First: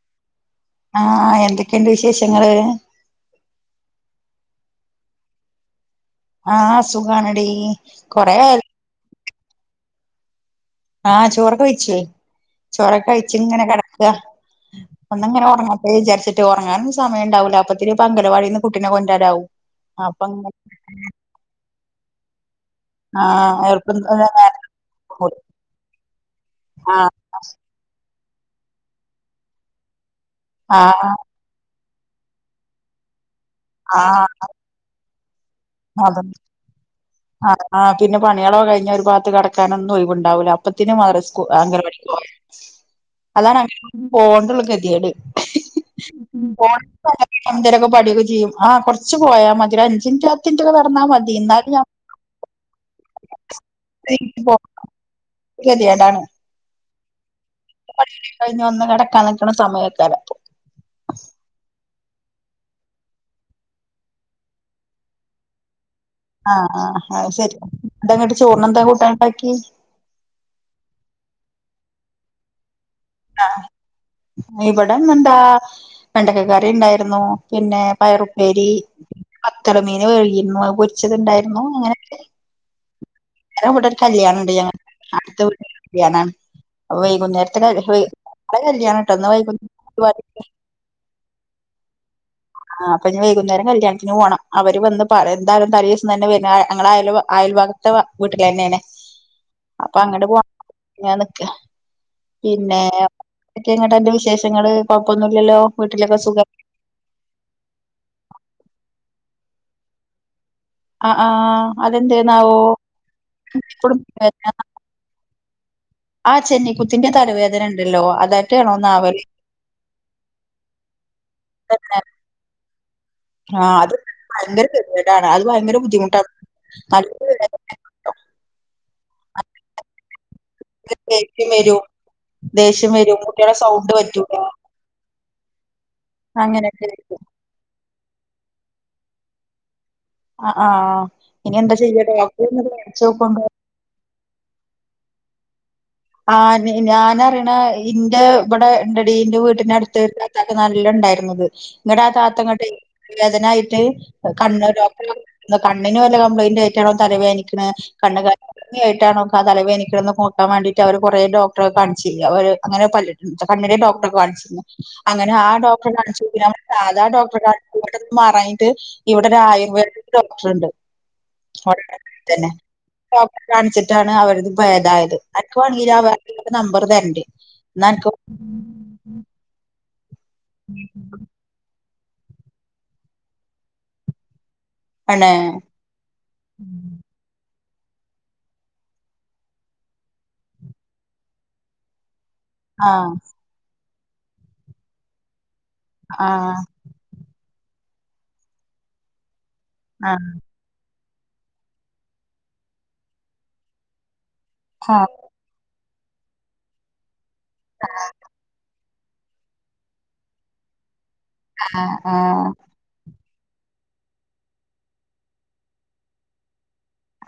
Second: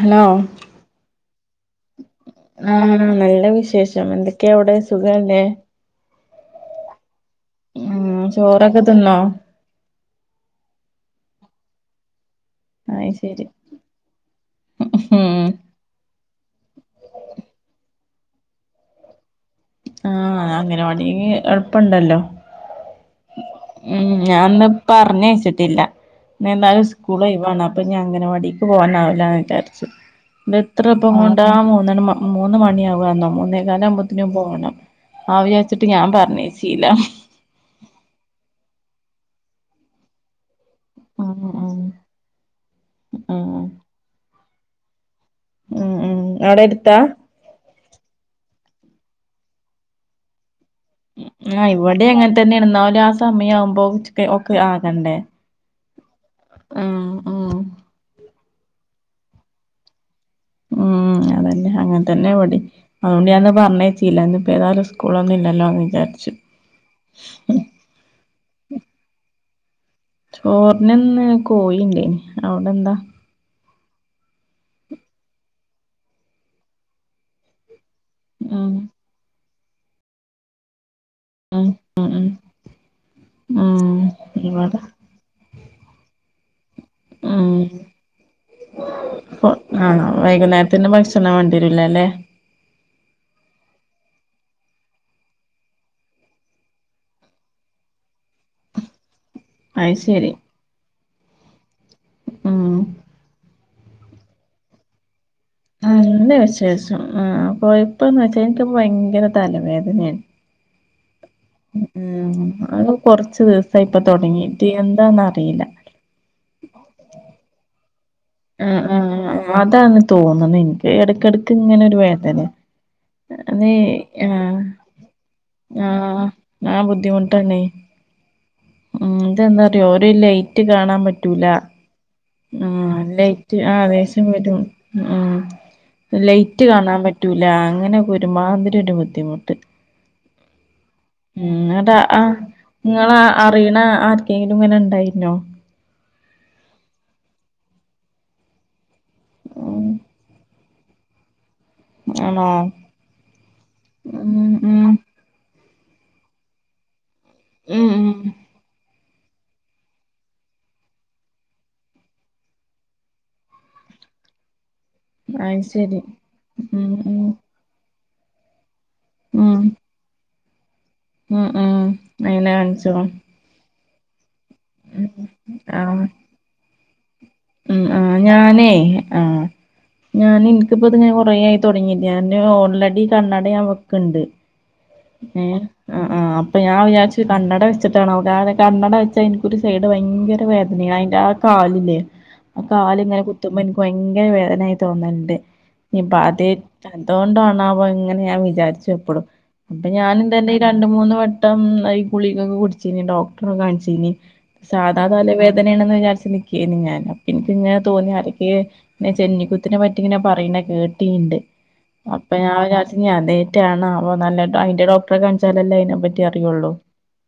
Hello ആഹ് എന്തൊക്കെണ്ട് വിശേഷങ്ങള്? ആഹ് നല്ല വിശേഷം എന്തൊക്കെ അവിടെ സുഖല്ലേ? ആഹ് സുഖാണെടി ഉം ചോറൊക്കെ തിന്നോ? ആഹ് ചോറൊക്കെ വെയ്ചോ ചോറൊക്കെ അയ് കഴിച്ച് ശരി ഇങ്ങനെ കെടക്കാ ഉം ഒന്നിങ്ങനെ ഒറങ്ങും വിചാരിച്ചിട്ട് ഒർങ്ങാനോന്നും സമയം ഇണ്ടാവൂല്ല അപ്പത്തിന് അങ്കലവാടിന്ന് കുട്ടിനെ കൊണ്ടരാനാവും അപ്പൊ അങ്ങനെ ആഹ് അങ്കലവാടിന്ന് എൾപ്പണ്ടല്ലോ ആഹ് എളുപ്പം ഉം ഞാം ഇന്ന് പർഞ്ഞയച്ചിട്ടില്ല ഇന്നെന്തായാലും ആഹ് സ്കൂള് ഒഴിവാണ് അ അപ്പൊ ഇഞ് അങ്കനവാടിക്ക് പോകാനാവുല്ലാന്നു വിചാരിച്ചു ഇത് എത്ര ആഹ് [unintelligible] ട്ടാ മൂന്ന് മൂന്ന് മണിയാവന്നോ മൂന്നേ കാലാവുമ്പോത്തിന് ആഹ് പോണം അഹ് വിചാരിച്ചിട്ട് ഞാൻ അതന്നെ പർഞ്ഞയച്ചീല ആഹ് ആഹ് പിന്നെ പണികളോ കഴിഞ്ഞാ ഒരു പാത്ത് കിടക്കാനൊന്നും ഒഴിവുണ്ടാവില്ല പ്പത്തിന് ഉം മദ്രസ് ഉം അങ്കണവാടി പോയാ ഉം അതാണ് അംങ്കണവാടി പോകണ്ടുള്ളത് ഗതിയേട് ഉം [unintelligible] ഉം അവിടെ എടുത്താ എന്തേലുവൊക്കെ പഠിക്കുവേം ചെയ്യും ആഹ് കൊറച്ച്പോയാ മതി ഒരു അഞ്ച് മിനിറ്റ് പ ത്ത് മിനിറ്റൊക്കെ നടന്നാമതി ആഹ് ഇവിടെം അങ്ങനെ തന്നെയാണ് എന്നാലും ആ സമയം ആവുമ്പോ ഒക്കെ ആകണ്ടേ ഗതിയേടാണ് ഉം ഉം പണി കഴിഞ്ഞൊന്ന് കിടക്കാൻ നിക്കണ സമ്മയിക്കേല്ല ഉം അതന്നെ അങ്ങനെ തന്നെയാ ഇവിടെ അതുകൊണ്ട് ഞാനിന്ന് പറഞ്ഞേയച്ചീല്ല ഇന്നാ ഇപ്പോ ഏതായാലും സ്കൂളൊന്നുവില്ലല്ലോ എന്ന് വിചാരിച്ച് ആഹ് ആഹ് അത് ശെരി അങ്ങട്ട് ചോറിന് എന്താ കൂട്ടാൻ ഉണ്ടാക്കി ചോറിനിന്ന് കോയിയുണ്ടായിന് അവിടെ എന്താ? ആഹ് ഇവിടിന്ന് എന്താ വെണ്ടക്കക്കറിയുണ്ടായിരുന്നു പിന്നെ പയറുപ്പേരി ഉം പത്തല മീൻ വഴുകിയിരുന്നു അത് പൊരിച്ചതുണ്ടായി ഉം ഉം ഉം ഇന്ന് ഇവിടൊരു ഉം കല്യാണുണ്ട് ഞങ്ങ ഇവിടെ അടുത്ത വീട്ടിലെ കല്യാണാണ് അപ്പം ഉം വൈകുന്നേരത്തിന് ഇവിടെ കല്യാണട്ടോ ഇന്ന് വൈകു [unintelligible] ഇന്ന് ഭക്ഷണം വേണ്ടിവരൂല അല്ലേ ആഹ് അപ്പം ഇന്ന് വൈകുന്നേരം കല്യാണത്തിന് പോണം അവര് വന്ന് പറ എന്തായാലും തലേ ദിവസം തന്നെ വരാൻ ഞങ്ങള് അയലുവ അയൽവ ത്ത വീട്ടില് തന്നെയാണ് അത് അപ്പൊ അങ്ങട് ശരി പോവാ ഞാൻ നിക്കുവാ ഉം പിന്നെ ക്കെ ഇങ്ങോട്ടെന്റ് വിശേഷങ്ങള് കൊഴപ്പൊന്നു ഇല്ലല്ലോ നല്ല വിശേഷം ആഹ് കൊഴപ്പോന്ന് വെച്ചാ എനിക്ക് ഇപ്പം ഭയങ്കര തലവേദനയാണ് ആഹ് ആഹ് ഉം അതെന്തേന്നാവോ ഇപ്പളും വേദനയാ എന്താന്ന് അറിയില്ല ആഹ് ചെന്നിക്കുത്തിന്റെ തലവേദന ഉണ്ടല്ലോ അതാ ഉ. ഉം അതാന്ന് തോന്നുണ് എനിക്ക് എടക്കെടക്ക് ഇങ്ങനെ ഒരു വേദനയ അതെ ആഹ് അത് ആഹ് ഭയങ്കര ഗതികേടാണ് അത് ഭയങ്കര ആഹ് ബുദ്ധിമുട്ടാണ് ആഹ് നല്ല ബുദ്ധിമുട്ടാണേ ഉം ഇതെന്താ അറിയോ ഒര് ലൈറ്റ് കാണാൻ പറ്റൂല ദേഷ്യം വരും ദേഷ്യം ആഹ് വരും കുട്ടികളെ ലൈറ്റ് ആഹ് സൗണ്ട് ദേഷ്യം പറ്റൂല വരും ഉം ലൈറ്റ് അങ്ങനെയൊക്കെ കാണാൻ പറ്റൂ റ്റൂലാ അങ്ങനൊക്കെ ഒരുമാതിരി ഒരു ബുദ്ധിമുട്ട് അ ആഹ് ഉം ഇനി എന്താ ചെയ്യാ ഡോക്ടറിനൊക്കെ കാണിച്ചോ കൊണ്ടോ റീണാ ആർക്കെങ്കിലും ഇങ്ങനെ ഉണ്ടായിന്നോ ആന്ന് ഞാൻ അറിയണ ഇന്റെ ഇവിടെ ഇണ്ടെടി എൻ്റെ ഉം വീട്ടിനടുത്ത് താത്താക്ക് നല്ല ഉണ്ടായിരുന്നത് ഇങ്ങട് ആഹ് താത്ത ആണോ ഇങ്ങോട്ട് വേദനായിട്ട് ഉം കണ്ണ് ഉം ഡോക്ട്റ് കണ്ണിന് വല്ല കംപ്ലയിന്റും ആയിട്ടാണോ തലവേനിക്ക്ണ് ഉം ഉം കണ്ണ് ക ഞ്ഞിയായിട്ടാണോ തലവേദനിക്ക്ണ് നോക്കാൻ വേണ്ടി ട്ട് അവര് കൊറേ ഡോക്ടറെ കാണിച്ചില്ല ഓര് അങ്ങനെ പല്ല് കണ്ണിനെ ഡോക്ട്റെ കാണിച്ചിരുന്നു അങ്ങനെ അത് ആഹ് ഡോക്ട്റെ ശരി കാണിച്ചു പിന്നെ അവര് ഉം സാധാ ഉം ഡോക്ട്റെ കാണിച്ചു ആവർക്കത് മാറാഞ്ഞിട്ട് ഇവിടെ ഒരു ഉം ആയുർവേദ ഡോക്ട്റുണ്ട് ഉം ഉം അങ്ങനെ കാണിച്ചോ ഡോക്ടറെ കാണിച്ചിട്ടാണ് അവരുത് ഭേദായത് അനക്കുവാണെങ്കിൽ ആ ആഹ് [unintelligible] നമ്പറ് തര്ണ്ട് ഉം ആഹ് ഞാനേ ആഹ് ഞാന് എനിക്കിപ്പം ഇതിങ്ങനെ കൊറെയായി തുടങ്ങീട്ട് ഞാന് ഓൾറെഡി കണ്ണട ഞാൻ വെക്കുണ്ട് പിന്നെ ഏഹ് ആഹ് ആഹ് അപ്പം ഞാൻ വിചാരിച്ചു കണ്ണട വെച്ചിട്ടാണാവൊ കാരണം കണ്ണട വെച്ചാ എനിക്കൊരു സൈഡ് ഭയങ്കര വേദ ഇനി അയിൻ്റെ ആഹ് കാലില്ലേ ആഹ് കാല് ഇങ്ങനെ കുത്തുമ്പം എനിക്ക് ഭയങ്കര വേദനയായി തോന്നുണ്ട് ഇനിപ്പാദ്യാ ആഹ് അത്കൊണ്ടാണാവോ ഇങ്ങനെ ഞാൻ വിചാരിച്ചു എപ്പളും അപ്പം ഞാനും ആഹ് തന്നെ രണ്ട് മൂന്ന് വെട്ടം ഈ ഗുളികക്കൊ കുടിച്ചീന് ഡോക്ടറെ കാണിച്ചീന് സാദാ ആഹ് തലവേ ദനെയാണെന്ന് വിചാരിച്ച് നീക്കേനി ഞാന് അപ്പം ഇനിക്ക് ഇങ്ങനെ തോന്നി ആരെക്കെ [unintelligible] ചെന്നിക്കുത്തിനെ പറ്റിങ്ങനെ പറയ്ണ കേട്ടീണ്ട് ആഹ് അപ്പം ആഹ് ഞാൻ വിചാരിച്ച് ഇനി അതേ റ്റാണാവോന്ന്ഞ്ഞാട്ട് അയിന്റെ ഡോക്ട്റെ കാണിച്ചാലല്ലേ അയിനെ പറ്റി അറിയൊള്ളൂ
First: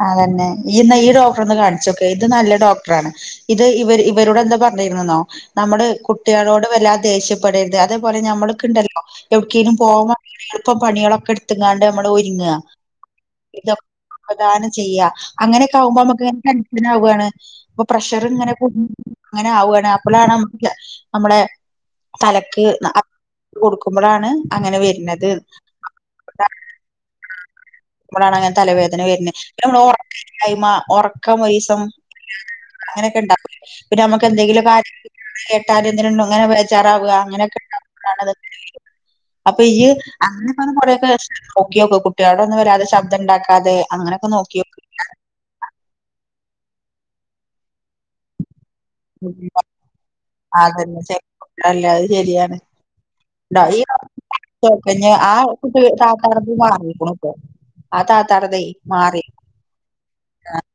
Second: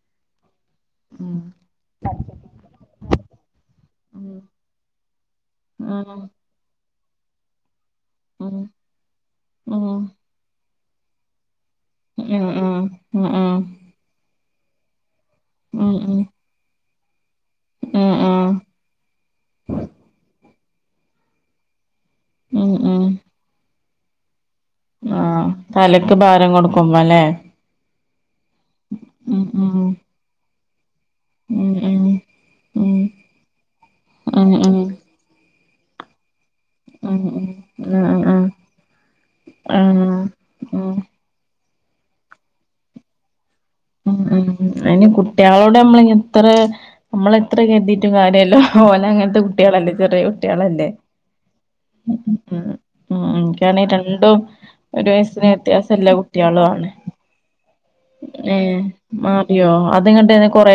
അതന്നെ ഇയ്യ്ന്നാ ഈ ഡോക്ടറൊന്ന് കാണിച്ചോക്ക് ഇത് നല്ല ഡോക്ടറാണ് ഇത് ഇവര് ഉം ഇവരോട് എന്താ പറഞ്ഞാരിന്ന്ന്നോ നമ്മള് കുട്ട്യേളോട് വല്ലാ ദേഷ്യ പ്പെടര്ത് അതേപോലെ ഉം ഞമ്മള്ക്ക്‌ണ്ടല്ലോ എവ്ട്ക്കേലും ഉം പോവാൻ [inaudible] എള്പ്പം പണ്യേളോക്കെ എട്ത്ത്ങ്ങാണ്ട് നമ്മള് ഉം ഉം ഒര്ങ്ങാ ഉം ഉം ഇതൊ സാവധാനം ചെയ്യാ ഉം ഉം അങ്ങനെയൊക്കാവുമ്പം നമക്ക് ടെൻഷനാവാണ് അപ്പം ഉം പ്രഷറ്ങ്ങനെ കൂട് [inaudible] അങ്ങനാവാണ് അപ്പളാണ് നമക്ക് നമ്മളെ തലക്ക് ഉം ഉം അ ഉം [inaudible] കൊട്ക്കുമ്പളാണ് ആഹ് തലക്ക് ഭാരം കൊടുക്കുമ്പലേ അപ്പളാണ് അങ്ങനെ തലവേദന വര്ണെ പിന്നെ ഉം നമ്മളെ ഒറക്ക്‌ ഇല്ലായ്മ ഒറ ക്കം ഉം ഉം [unintelligible] ഉം അങ്ങനെയൊക്കെ ഇണ്ടാവൂലേ പിന്നെ ഉം ഉം നമ്മുക്കെന്തെങ്കിലൊക്കെ ഉം [unintelligible] എന്ത് കേട്ടാല് [unintelligible] അങ്ങനെ വേജാറാവ ഉം ഉം അങ്ങനൊക്കെ ഉം ഇണ്ടാവുമ്പളാണത് [inaudible] ഉം അപ്പം ഇയ്യ് ഉം അന്ന് ഉം പറഞ്ഞപോലെക്കെ നോക്കിയോക്ക് കുട്ട്യേളോടൊന്നും വല്ലാതെ ശബ്ദം ഇണ്ടാക്കാതെ ഉം അങ്ങനൊക്കെ ഉം നോക്കിയോക്ക് അയിന് കുട്ട്യേളോട് നമ്മള്ഞ്ഞ് എത്രേ നമ്മളെത്ര കര്തീറ്റും കാര്യല്ല ഓല് അങ്ങനെത്തെ കുട്ട്യേള്ല്ലേ ചെറിയ കുട്ട്യേളല്ലേ അതന്നെ ശരിയല്ല അത് ശരിയാണ് ആഹ് ആഹ് ഈ ഇൻക്ക്യാണെ രണ്ടും ഒര് കഴിഞ്ഞ് ആ വയസ്സിന് കുട്ടി വ്യത്യാസല്ലേ താത്താർത് കുട്ട്യേളു ആണ് മാറിക്കുണു ഇപ്പൊ ആ താത്താർതെ ഏഹ് മാറി മാ യ്യോ അത്ങ്ങട്ടെന്നെ കൊറേ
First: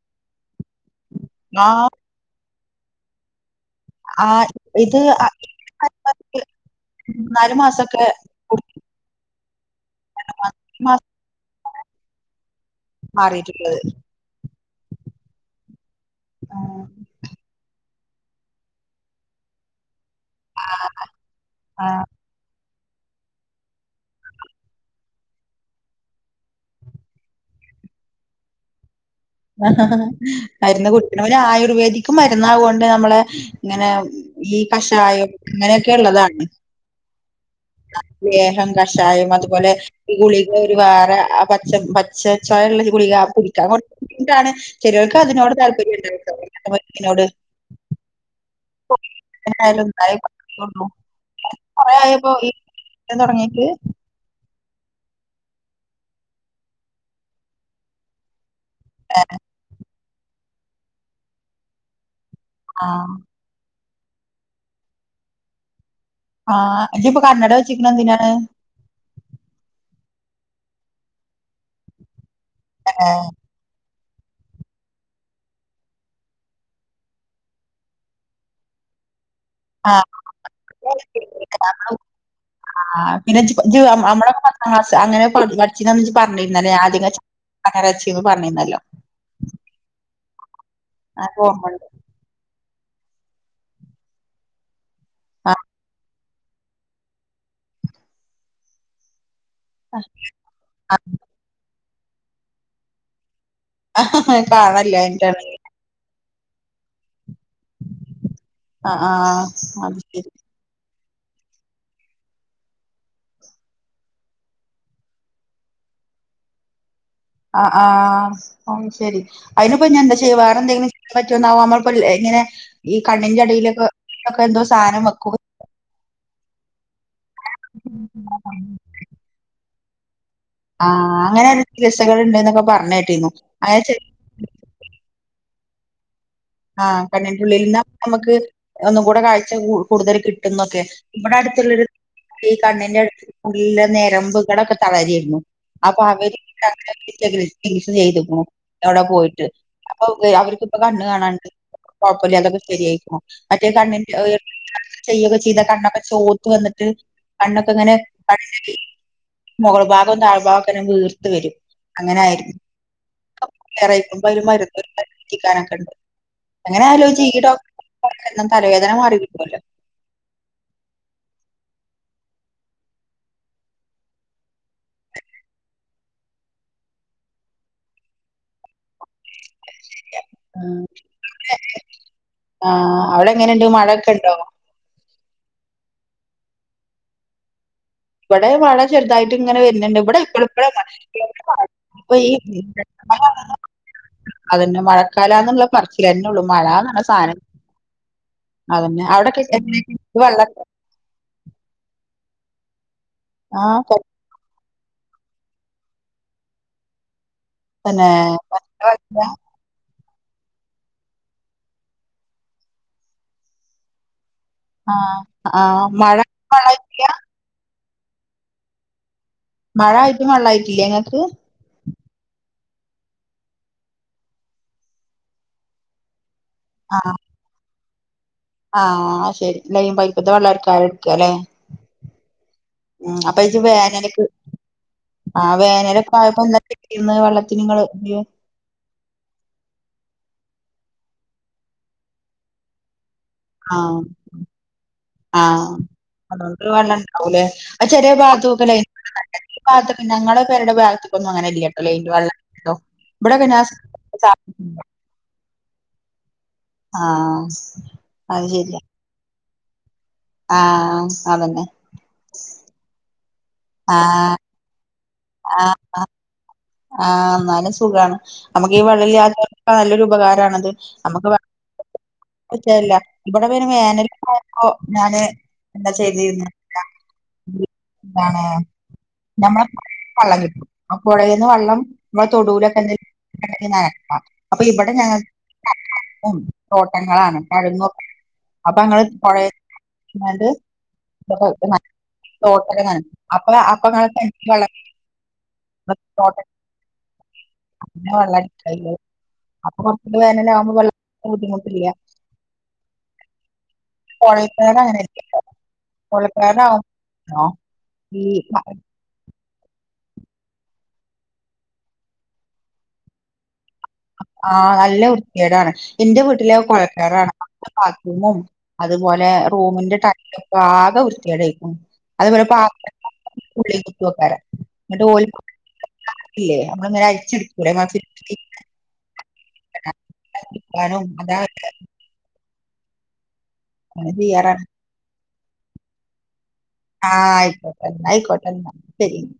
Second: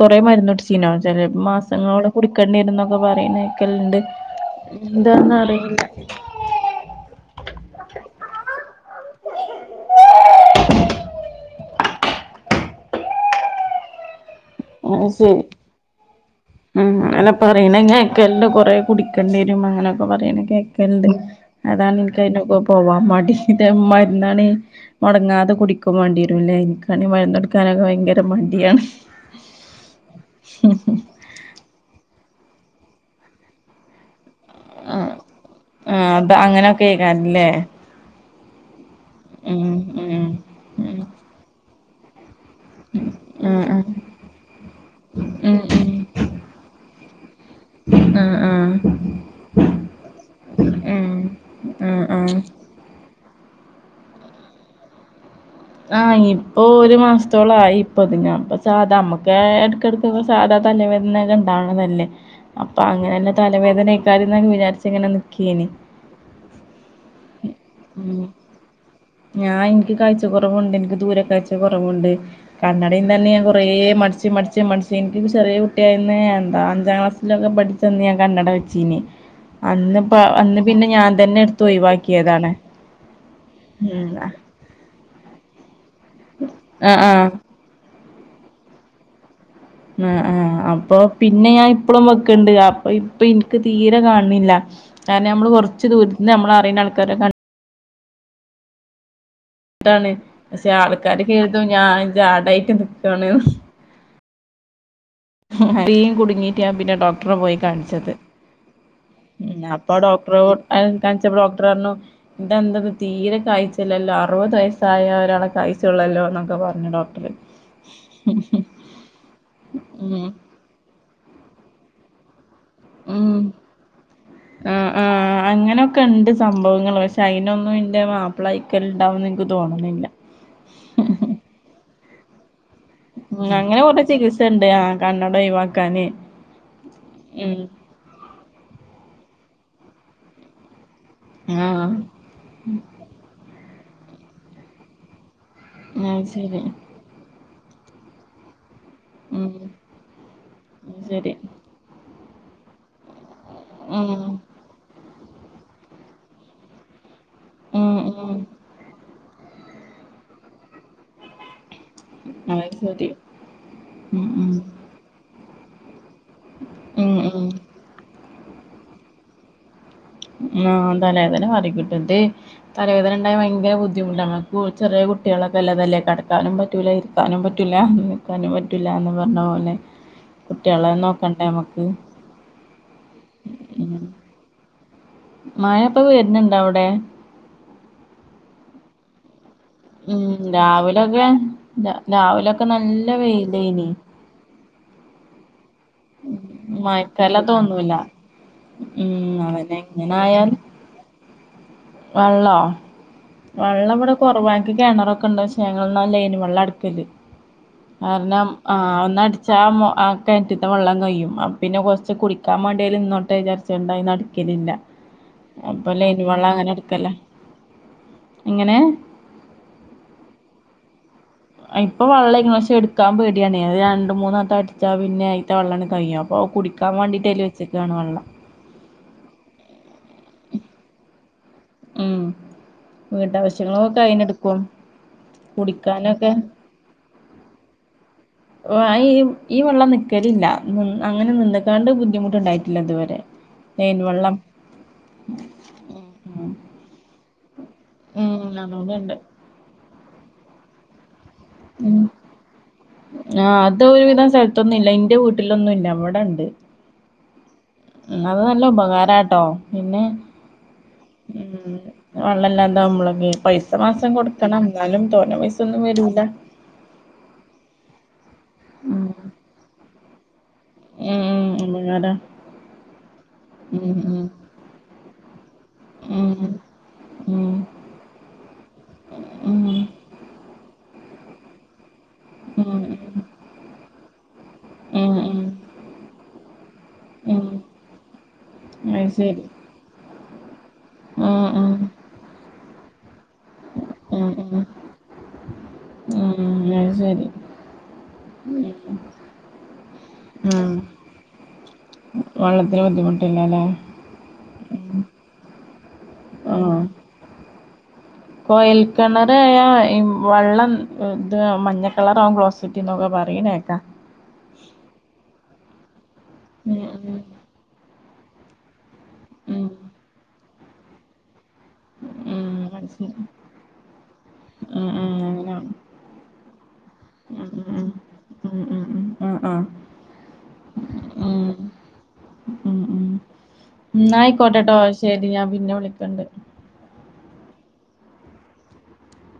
കൊറേ മര്ന്നുടിച്ചീനോ ചെലേപ്പം ആ മാസങ്ങളോളം കുടിക്കെണ്ട്യരുന്നൊക്കെ പറിണേക്കല്ണ്ട് ആ എന്താന്നാറീല. മൂന്നാല് മാസൊക്കെ കുടിക്കും [unintelligible] മാറിട്ട്ള്ളത് അത് ശെരി മ്മ് ഇങ്ങനെ പറിണ കേക്കല്ണ്ട് കൊറെ കുടിക്കേണ്ട്യരും അങ്ങനോക്കെ പറീണ കേക്കല്ണ്ട് ആ അതാണ് ഇൻ ക്ക്‌ അയിനൊക്കെ പോവാം മടി ഇത് മര്ന്നാണെ മൊടങ്ങാതെ കുടിക്കും വാണ്ട്യരും ലെ ഇൻക്കാണെ മര്ന്നുടിക്കാനൊക്കെ ഭയങ്കര മട്യാണ് മരുന്ന് കുടിക്ക്‌ണോര് ആയുർവേദിക്ക് മര്ന്നാവൊണ്ട് നമ്മള് ഇങ്ങനെ ഈ ആഹ് കഷായം ആഹ് അത് ഇങ്ങനെയൊക്കെള്ളതാണ്. അങ്ങനൊക്കെ കേക്കാറില്ലേ ലേഹം കഷായം അത്പോലെ ഉം ഈ ഉം ഗുളിക ഒരു ഉം വേറെ ആ പച്ച പ ച്ച ചോയള്ളോര് ഗുളിക കുടിക്കാ ആഹ് കൊ ആഹ് ബുദ്ധിമുട്ടാണ് ചെലോല്ക്ക് അതിനോട് ഉം താല്പര്യണ്ടാവുട്ടോ ഇങ്ങന്ത്തെ മര്ന്നിനോട്. ആഹ് ആഹ് [unintelligible] പറ്റോള്ളൂ ഉം കൊറെ ആഹ് ആയപ്പൊ ആഹ് ഈ തെടങ്ങീട്ട് ആഹ് ഇപ്പോ ഒരു മാസ്ത്തോളായി ഇപ്പത് ഞാൻപ്പ സാധാ നമ്മക്ക്‌ എട്ക്കെട് ക്ക്‌ സാധാ തലവേദനക്കെ ഇണ്ടാവ്ണതല്ലേ അപ്പൊ ആ അങ്ങനെന്നെ തലവേദനെക്കാരന്നോക്കെ വിചാരിച്ചങ്ങനെ നിക്കേനി. ആഹ് ഇജ്ജ് ഇപ്പൊ കണട വെച്ചിക്ക്ണെ ഉം എന്തിനാണ് ഞാൻ ഇനിക്ക് കാഴ്ച കൊറവ്ണ്ട് എനിക്ക് ദൂരെ കാഴ്ച്ച കൊറവുണ്ട് കണടി തന്നെ ഞാൻ കൊ റേ മടിച്ച് മടിച്ച് മടിച്ച് എനിക്ക് ചെറിയ കുട്ട്യായന്ന് എന്താ അഞ്ചാം ക്ലാസ്സിലൊക്കെ പഠി ച്ചന്ന് ഞാൻ കണ്ണട വെച്ചീനി അന്ന്പ്പ അന്ന് പിന്നെ ഞാൻ തന്നെ എട്ത്ത് ആ ഒഴിവാക്കിയതാണ്. ആഹ് പിന്നെ ഇജ്ജ്പ്പ ഇജ്ജ് ഉം അമ്മളോക്കെ പ ത്താം ക്ലാസ് അങ്ങനെ പഠി പഠിച്ചീനന്ന് പറഞ്ഞിര്ന്നല്ലോ ഞാൻ ആഹ് ആദ്യക്കെ ആഹ് [inaudible] കണ്ണട വെച്ചീന്നു പറ്ഞ്ഞീന്നല്ലോ. ഉം ആഹ് അപ്പൊ അനക്ക് പിന്നെ ഞാൻ ഓർമ്മണ്ട് ഇപ്പളും വെക്ക്ണ്ട് അപ്പൊ ഇ പ്പ ഇൻക്ക് തീരെ കാണ്ന്നില്ല കാരണം നമ്മള് കൊറച്ച് ദൂരത്ത്ന്ന് നമ്മളെ അറീണെ ആൾക്കാരെ ക ട്ടാണ് പക്ഷെ ആള്ക്കാര് കേര്തും ഞാൻ ജാടായിട്ട്ട്ക്കാണ്ന്ന് കാണാല്ലയിറ്റാണ് കുടുങ്ങിട്ടെ ഞാൻ പിന്നെ ഡോക്ടറെ പോയി കാണിച്ചത് ആഹ് ആഹ അത് ശരി അഹ് കാണിച്ചപ്പോ ഡോക്ടറഞ്ഞു ഇതെന്തത് തീരെ കാഴ്ചല്ലല്ലോ അറുപത് വയസ്സായ ഒരാളെ കാഴ്ച്ചുള്ളല്ലോ ന്നൊക്കെ പർഞ്ഞു ഡോക്ടർ ആഹ് ആഹ് അഹ് ശെരി അയിനിപ്പ ഇനി എന്താ ഉം ചെയ്യ വേറെ ന്തെങ്കിലും പറ്റോന്നാവോ അമ്മൾ ഇപ്പ ഇങ്ങനെ ഈ കണ്ണിന്റെ ഉം അടിലൊക്കെ ക്കെ എന്തോ ആഹ് സാനം വെക്കും ആഹ് അങ്ങനൊക്കെണ്ട് സംഭവങ്ങൾ പക്ഷെ അയിനോന്നും ഇന്റെ മാപ്പിളായിക്കൽ ഇണ്ടാവുംന്ന് ഇൻക്ക് തോന്നുന്നില്ല ആഹ് അങ്ങനെള്ള ചികിസകൾ ഇണ്ട്ന്നൊക്കെ പറ്ഞ്ഞ് അങ്ങനെ കൊറേ ചികിത്സണ്ട് ആഹ് കണ്ണട ഒഴിവാക്കാന് ആഹ് ഉം കണ്ണിന്റുള്ളിൽ ഇന്നാ അമ്മക്ക് ഒന്നും കൂടെ കാഴ്ച കൂടുതൽ കിട്ടുംന്നൊക്കെ ഇവ്ടെ അടുത്ത്ള്ളരു ആഹ് ഈ കണ്ണിന്റെ അടുത്ത് കൂടി ഉള്ള നരമ്പുകളൊക്കെ തളരെയിരുന്നു അപ്പൊ അത് അവര് ശരി [unintelligible] ചെയ്തുക്കുണു എവിടെ പോയിട്ട് ഉം അപ്പൊ അവർക്ക്പ്പ അത് കണ്ണ് കാണാ ശരി കൊഴപ്പല്ലാതൊക്കെ ശരിയായിക്കുണു മറ്റേ കണ്ണീന്റെ ഉം ഏഹ് [unintelligible] ചെയ്യൊക്കെ ചെയ്താ കണ്ണൊക്കെ ചോത്ത് വന്നിട്ട് കണ്ണൊക്കെ ഇങ്ങനെ ഉം ഉം കലങ്ങി മൊകൾ ഭാഗം താഴ്ഭാഗോക്കെ ഇങ്ങനെ വീർത്ത് വരും അങ്ങനെയായിരുന്നു അത് ശരി ഇപ്പൊ [unintelligible] ഉം ഇപ്പൊ ഉം മരുന്ന് പെര്ട്ടിക്കാനെക്കണ്ട് അങ്ങനെ ഉം ആലോചിച്ചാ ഈ ഉം ഡോക്ടർമാർക്കെല്ലാം തലവേദന മാറി കിട്ടുവല്ലോ ആഹ് തലവേദന മാറി കിട്ടും ഇത് തലവേദന ഇണ്ടായാ ഭയങ്കര ബുദ്ധിമുട്ടാണ് നമ്മക്കും ചെറിയ കുടട്ട്യാളൊക്കെ ഇള്ളതല്ലേ കെടക്കാനും പറ്റൂല ഇരിക്കാനും ക്കാനും പറ്റൂലാ നിക്കാനും പറ്റൂലാന്ന് പറഞ്ഞ പോലെ കുട്ടികളെ നോക്കണ്ടേ നമ്മക്ക് ആഹ് ആഹ് അവിടെ എങ്ങനെണ്ട് മഴൊക്കെ ഉണ്ടോ മാഴ ഇപ്പ വെര്ന്ണ്ട് അവ്ടെ ഇവടെ മഴ ചെറുതായിട്ട് ഇങ്ങനെ വരുന്നുണ്ട് ഇവിടെ ഉം രാവിലൊക്കെ രാ- രാവിലൊക്കെ നല്ല [unintelligible] വെയിലേനി അതന്നെ മഴക്കാലാന്നുള്ള പറചി ലെന്നൊള്ളു മഴ പറഞ്ഞ സാധനം മഴക്കാലം തോന്നൂല അതന്നെ ഉം അവിടൊക്കെ എങ്ങനെ അതന്നെ ഇങ്ങനെ വെള്ളം ആയാൽ ഇണ്ടോ വെള്ളോ ആ വെള്ളം ഇവിടെ കൊറവാ ഞങ്ങക്ക് കിണറൊക്കെ ഉണ്ട് പക്ഷേ ഞങ്ങളെന്നാ ലൈൻ വെള്ളാ ഇടുക്കല് തന്നെ കാരണം ആഹ് ഒന്നടിച്ചാ ആ കിണറ്റിത്തെ വെള്ളം കഴിയും അപ്പൊ പിന്നെ കൊറച്ച് കുടിക്കാൻ വേണ്ട്യേലും നിന്നോട്ട് വിചാരിച്ച് ങ്ങാണ്ട് അയിന്ന് അടിക്കലില്ല ആ ആ അപ്പൊ മഴ ലൈൻ വെള്ളം അങ്ങനെ എട് വെള്ളായിട്ടില്ല ക്കലാ എങ്ങനെ മഴ ആയിട്ടും വെള്ളായിട്ടില്ലേ ഇങ്ങക്ക് ഇപ്പം വെള്ളം ആയിക്ക്ണ് പഷെ എടുക്കാൻപേടിയാണ് അത് രണ്ട് മൂന്ന് വെട്ടം അടിച്ചാ പിന്നെ അയിത്ത വെള്ളണ്ട് കഴിയും അപ്പ കുടിക്ക്‌ ക്കാൻ വേണ്ടിയിട്ട് അയിൽ വെച്ചെക്കയാണ് വെള്ളം ആഹ് അത്‌ ശെരി ലൈൻ പൈപ്പ്ത്തെ വെള്ളം ആയിക്കാരം ഇട്ക്കലെ ഉം ഉം അപ്പ ഇജി വീട്ടാവശ്യങ്ങൾക്കൊക്കെ വേനലക്ക് അയിന്നെടുക്കും ആഹ് വേനലൊക്കെ കുടിക്കാനൊക്കെ ആയപ്പോ ന്താ ചെയ്തീന്ന് വെള്ളത്തിന് ഇങ്ങള് ഉപയോ ഓഹ് അയി ഈ വെള്ളം നിക്കലില്ല അങ്ങനെ നിന്ന്ക്കാണ്ട് ബുദ്ധിമുട്ടുണ്ടായിട്ടില്ല ഇതുവരെ ലൈൻ വെള്ളം ആ ആഹ് ഉം അതുകൊണ്ട് വെള്ളം ഇണ്ടാവൂല്ലേ ആ ചെലയ ഉം ഉം ഭാഗത്തൊക്കെ ലൈൻ അതുകൊണ്ട് ഇണ്ട് [unintelligible] ഈ ഭാഗത്തൊക്കെ ഞങ്ങളുടെ പേരെടെ ഭാഗത്ത്ക്കൊന്നും അങ്ങനെല്ല ഉം ലൈൻ വെള്ളം ആ ഇവിടൊക്കെ ഞാൻ അത് ഒരുവിധം സ്ഥലത്തൊന്നും [unintelligible] ഇല്ല ഇന്റെ വീട്ടിലൊന്നും ഇല്ല ഇവടെ ഇണ്ട് ആഹ് ഉം അത് നല്ല ഉപകാരാട്ടോ പിന്നെ ആഹ് അതന്നെ ഉം വെള്ളം ഇല്ലാണ്ടാകുമ്പോഴൊക്കെ പൈസ മാസം ആഹ് കൊടുക്കണം എന്നാലും തോനെ പൈസ ആഹ് ഒന്നും ആഹ് വരൂല്ല ആഹ് ഇന്നാലും സുഖാണ് നമ്മുക്ക് ഈ ഉം വെള്ളമില്ലാത്തവർക്കൊക്കെ നല്ലൊരു ഉപകാരണത് ഉം നമുക്ക് ഉം, ഉപകാരാ [unintelligible] ഇവിടെ പിന്നെ ഉം ഉം വേനൽക്കാലം ഞാന് [unintelligible] എന്താ ഉം ചെയ്തെന്ന് ഉം [unintelligible] എന്താണ് നമ്മള ഉം വള്ളം കിട്ടും ആഹ് പുഴേന്ന് വെള്ളം ഇമ്മടെ തൊടൂലൊക്കെ ഉം എന്തേലും ഉണ്ടെങ്കി നിക്കത്താം അപ്പ ഇവിടെ ഉം ഞങ്ങ ഉം തോട്ടങ്ങളാണ് ഉം കിഴങ്ങൊക്കെ അപ്പൊ അങ്ങള് അത് ശരി പുഴേ എന്നത് ഉം ഉം തോട്ടക്കൊ നന അപ്പളേ അപ്പം ഉം ഉം [unintelligible] ഉം അത് [unintelligible] ശരി ഉം അപ്പൊ കുറച്ചൂടി ആ വേനലാവുമ്പോ വെള്ളത്തിനു ബുദ്ധിമുട്ടില്ല വെള്ളത്തിന് ബുദ്ധിമുട്ടില്ലല്ലേ കൊഴൽകിണർ ഉം അങ്ങനെ അല്ലെയോ കൊഴലക്കിണർ ആന്നോ കോയിൽ കിണറായാൽ ഈ വെള്ളം ഇത് മഞ്ഞ കളറ ആകും ഗ്ലോസ്സെറ്റ് എന്നൊക്കെ പറയ്ന്ന കേക്കാം ആഹ് നല്ല വൃത്തികേടാണ് എന്റെ വീട്ടിലെ കൊഴൽ ഉം കിണറാണ് അവിടത്തെ ബാത്ത് റൂമും അതുപോലെ ഉം ഉം റൂമിന്റെ ടൈലൊക്കെ ആകെ വൃത്തികേടായിരിക്കും ഉം അതുപോലെ മനസ്സി പത്രങ്ങളൊക്കെ [unintelligible] ഉം എന്നിട്ട്ഓ ഉം അങ്ങനാണ് ല്ലേ നമ്മളിങ്ങനെ ഉം അരിച്ചെടുക്കൂലേ ഉം ഫിൽറ്റർറിന്ന് ഉം ഉം ഉം ആഹ് ആഹ് ക്കാനും അതാ ഉം ഉം ഉം ഉം അങ്ങനെ ചെയ്യാറാണ് എന്നായിക്കോട്ടെട്ടോ ശെരി ഞാൻ പിന്നെ വിളിക്കണ്ട് ആഹ് അയ്ക്കോട്ടെ എന്നായിക്കോട്ടെന്നാ ശരിന്ന